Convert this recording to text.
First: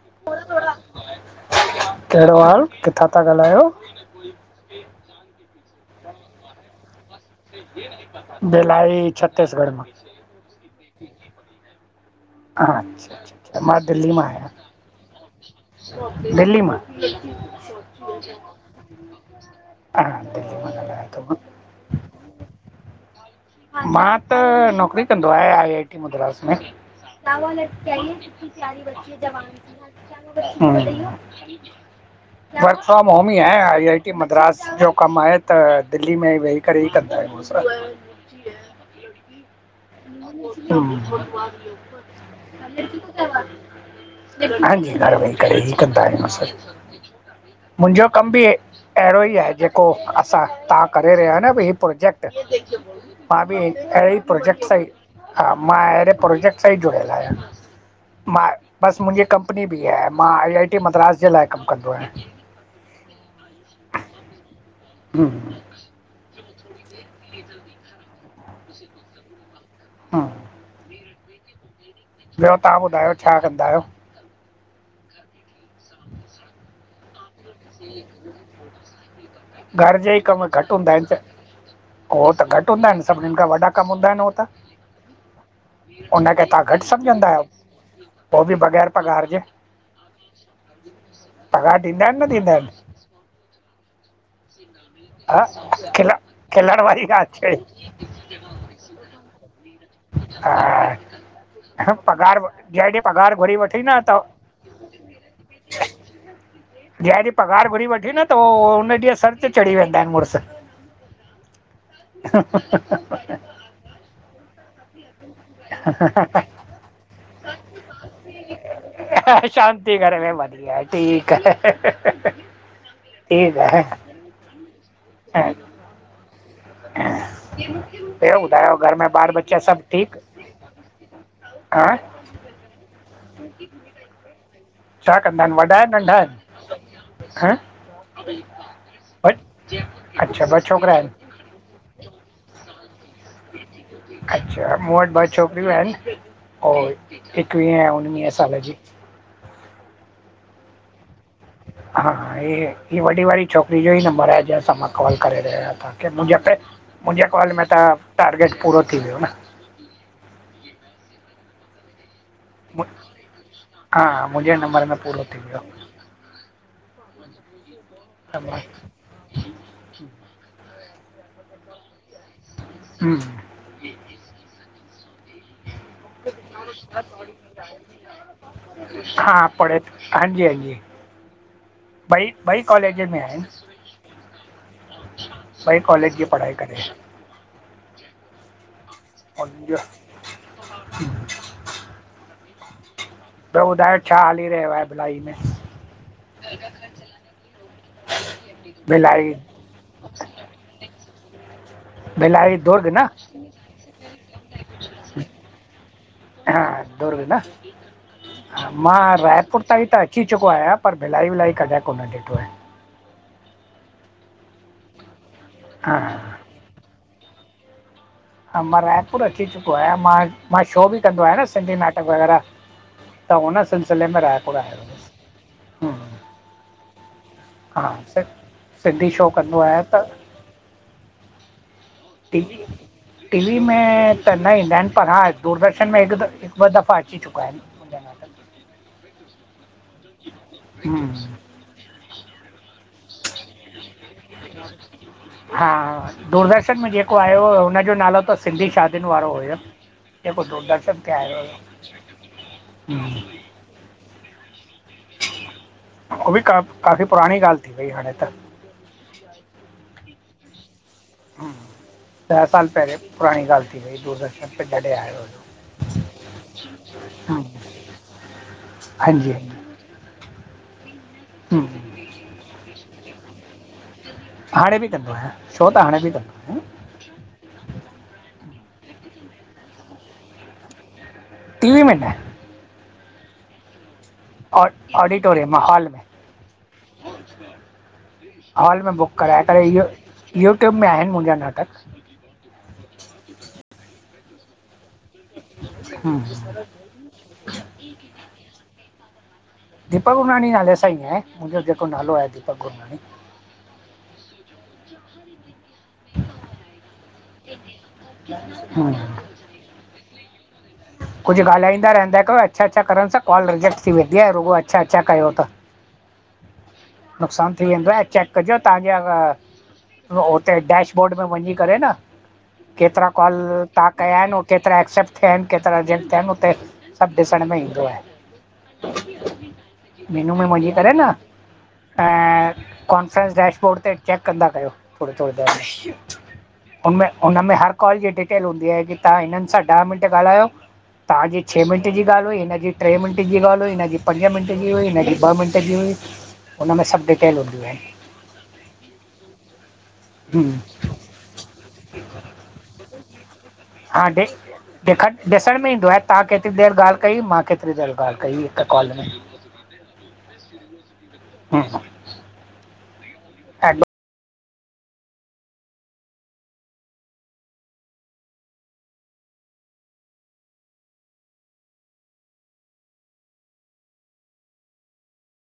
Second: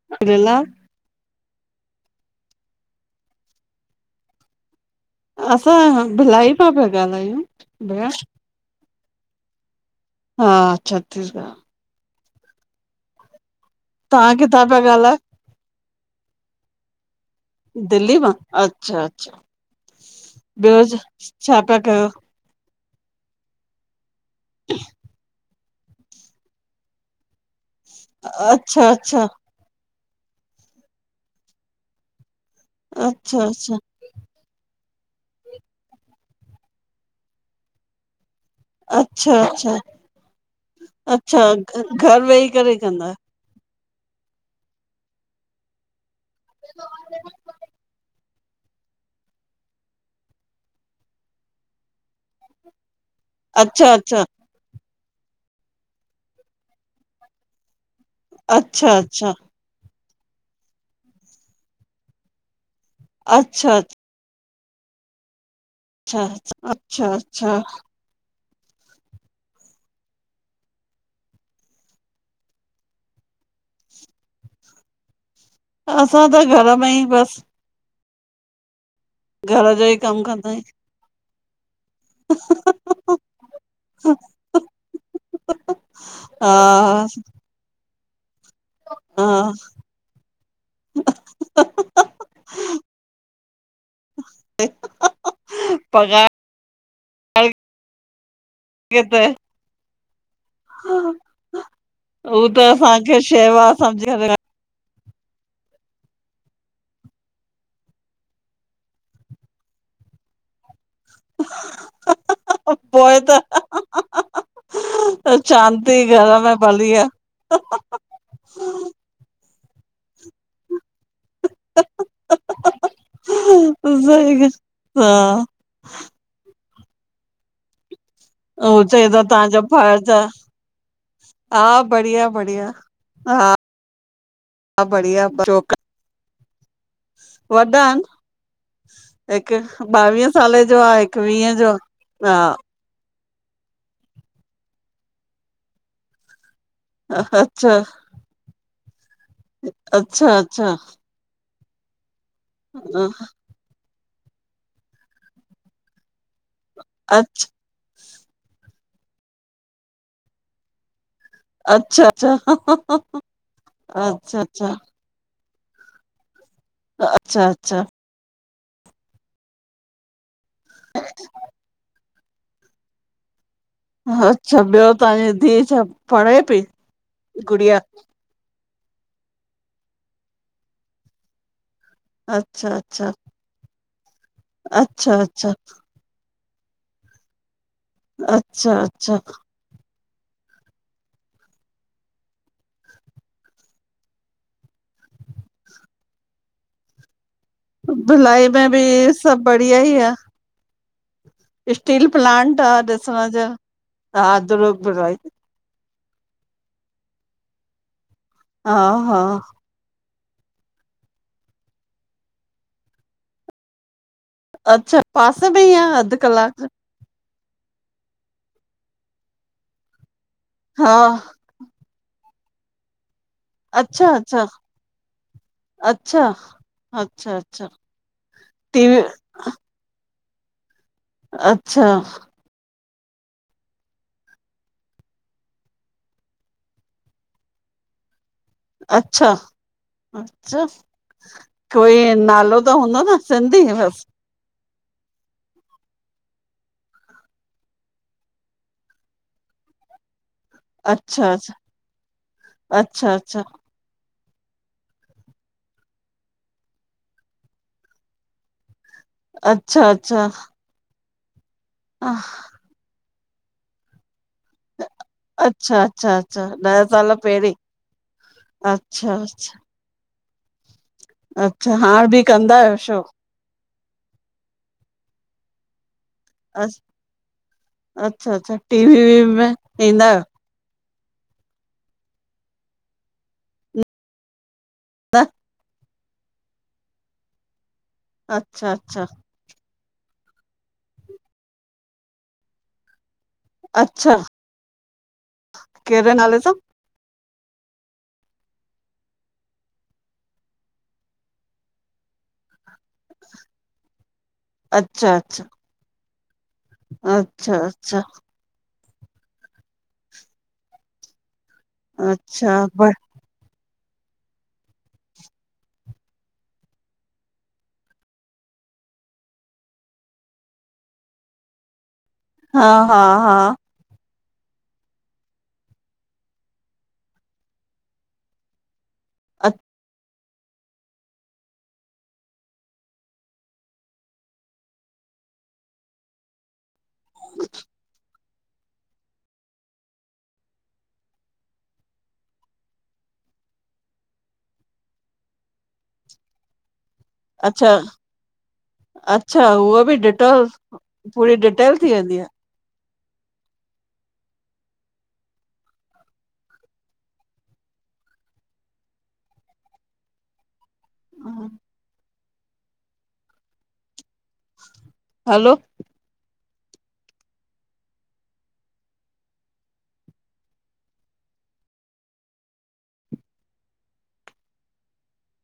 [unintelligible] [unintelligible] कहिड़ो हाल? किथां था ॻाल्हायो? असां भिलाई मां पिया ॻाल्हायूं, भेण। भिलाई, छत्तीसगढ़ मां। हा, छत्तीसगढ़। हा अच्छा अच्छा। मां दिल्ली मां तव्हां किथां आहियां पिया ॻाल्हायो? दिल्ली मां। दिल्ली मां? अच्छा अच्छा, हा दिल्ली मां ॿियो ॻाल्हायां थो छा पिया कयो? मां त, नौकिरी कंदो आहियां आई आई टी मद्रास में। हम्म। अच्छा अच्छा वर्क फ्रॉम होम ई अच्छा आहे, अच्छा आई आई ही मद्रास जो कमु आहे त, दिल्ली में ई वेही करे ई कंदा आहियूं असां। अच्छा। अच्छा [unintelligible] अच्छा घर वेही करे कंदा े [unintelligible] मुंहिंजो कम बि अहिड़ो ई आहे, जेको असां तव्हां करे रहिया आहियो न अभी ही प्रोजेक्ट। मां बि अच्छा अहिड़े अच्छा प्रोजेक्ट सां ई, हा मां अहिड़े प्रोजेक्ट सां ई जुड़ियल आहियां। मां, अच्छा बस मुंहिंजी अच्छा कंपनी ॿी आहे। मां आई आई टी मद्रास जे लाइ कमु कंदो आहियां। अच्छा हम्म। अच्छा अ अच्छा अच्छा। [inaudible] हा। ॿियो तव्हां ॿुधायो छा कंदा आहियो? असां त घर में ई बस जो घर जे ई कमु कम कंदा घटि हूंदा आहिनि छा? हो त घटि हूंदा आहिनि? आहियूं सभनिनि खां वॾा कमु हूंदा आहिनि हो त। हुन खे तव्हां घटि हा सम्झंदा आहियो? पो बि बग़ैर पघार जे। पघार ॾींदा हा आहिनि न ॾिंदा आहिन। ह खिलण, पघार खिलण वारी ॻाल्ह चय। [unintelligible] हा पगार उ त जंहिं ॾींहुं असांखे पगार घुरी शेवा वठी न समझी त करे [inaudible] जेंह ॾीह पघार घुरी वठी न त हुन ॾींहुं सर ते चढ़ी वेंदा आहिन मुरस ह ह‌ पोइ त ह शांती घर में भली आह। शांती घर में भली आहे ठीक आहे। ठीकु आहे [unintelligible] [unintelligible] उ घर में चए तो ॿार बच्चा तांहजो सभु फर्ज ठीकु आ। हा बढ़िया बढिया हा हा छा बढ़िया कंदा आहिनि वॾा छोक नंढा आहिन आहिन [unintelligible] ॿ हिक ॿावीहे अच्छा ॿ साले जो छोकिरा आह। हिक आहिनि वीहे जो हा अच्छा मूं वट ॿ छोकरियूं आहिन। और हा अच्छा ईकवींहे उणंवीहे साले जी अच्छा अच्छा हा हे वॾी वारी छोकरी जो ई नंबर आहे जंहिंसां मां कॉल करे रहियो आहियां तव्हांखेे अच्छा मुंहिंजे कॉल में त टारगेट पूरो थी वयो न। अच्छा अच्छा हा अच्छा अच्छा मुंहिंजे नंबर अच्छा में पूरो थी वियो अच्छा अच्छा [unintelligible] [inaudible] हूं अच्छा ॿियो तव्हांजी धीउ छा पढ़े पई गुड़िया? हा पड़े हांजी हांजी ॿई ॿई अच्छा कॉलेज अच्छा में आहिन अच्छा अच्छा कॉलेज जी पढ़ाई करे। अच्छा अच्छा [inaudible] ॿियो ॿुधायो छा हली रहियो आहे भिलाई में? भिलाई में बी भिलाई सभ बढ़िया ई आह। स्टील भिलाई प्लांट आह दुर्ग न ॾिसण जो [unintelligible] हा दुर्ग न हा मां हा रायपुर तताईं त अी चुको आहियां पर भिलाई विलाई कॾहिं कोन ॾिठो आहे। अच्छा पासे में ई आह अध हा कलाक हा मां रायपुर अची चुको आहियां मां मां शो हा बि कंदो आहियां न सिंधी नाटक वग़ैरह। त हुन अच्छा सिलसिले में अच्छा रायपुर आयो हुयुसि हम्म, अच्छा अच्छा अ हा सि सिंधी शो कंदो आहियां त अच्छा। टे [unintelligible] टीवी में त न ईंदा आहिनि पर हा दूरदर्शन में हिकु हिकु ॿ दफ़ा अची चुका आहिनि। मुंहिंजा नाटक अच्छा अच्छा। हम्म, कोई इयं नालो त हूंदो न सिंधी बसि। हा। दूरदर्शन में जेको आयो हो, हुनजो नालो त सिंधी शादियुनि वारो हुयो। जेको दूरदर्शन ते अच्छा आयो अच्छा अच्छा हुयो। उहो बि का काफ़ी पुराणी ॻाल्हि थी वई हाणे त। अच्छा अच्छा। अच्छा हम्म ॾह साल पहिले पुराणी ॻाल थी वई दूरदर्शन पहले आयो हो। अच्छा अच्छा अच्छा ॾह साल पहिरीं अच्छा अच्छा अच्छा, हम्म हाण बि कंदा आहियो शो? हाणे बि कंदो आहियां। शो त हाणे बि कंदो आहियां। अच्छा, अच्छा टीवी वीवी में ईंदा आहियो? टीवी में न। न? ऑडिटोरियम मां हॉल, अच्छा हॉल में अच्छा बुक कराए करे इयो, यूट्यूब में आहिनि मुंहिंजा नाटक। अच्छा, कहिड़ेे नाले सां? हम्म दीपक गुरनानी नाले सां ई आहे, मुंहिंजो जेको नालो आहे, दीपक गुरनानी।। अच्छा अच्छा [inaudible] अच्छा अच्छा हा कुछ ॻाल्हाईंदा रहंदा कयो। अच्छा अच्छा करण सां, कॉल रिजेक्ट थी वेंदी आहे, रुॻो अच्छा अच्छा कयो त। नुक़सानु थी वेंदो आहे, ऐं चैक कजो तव्हांखे अगरि उते डैशबोर्ड में वञी करे न, हा हा केतिरा कॉल हा तव्हां कया आहिनि, ऐं केतिरा एक्सेप्ट थिया आहिनि, केतिरा रिजेक्ट थिया आहिनि, हुते सभु ॾिसण में ईंदो आहे। अ मेनू में वञी करे न ऐं, कॉन्फ्रेंस डैशबोर्ड ते चैक कंदा कयो, थोड़ी-थोड़ी देरि में। हुनमें, हुनमें हर कॉल जी डिटेल हूंदी आहे कि तव्हां हिननि सां ॾह मिंट ॻाल्हायो तव्हांजी छह मिंट जी ॻाल्हि हुई, हिनजी टे मिंट जी ॻाल्हि हुई, हिनजी पंज मिन्ट जी हुई हिनजी ॿ मिंट जी हुई हुनमें सब डिट अच्छा, अच्छा हूअ बि डि त, हम्म पूरी डिटेल थी वेंदी आ। काॾे? ॾिखण, ॾिसण में ईंदो आहे तव्हां केतिरी देरि ॻाल्हि कई? मां केतिरी देर ॻाल्हि कई हिकु कॉल में? [inaudible] हूं हलो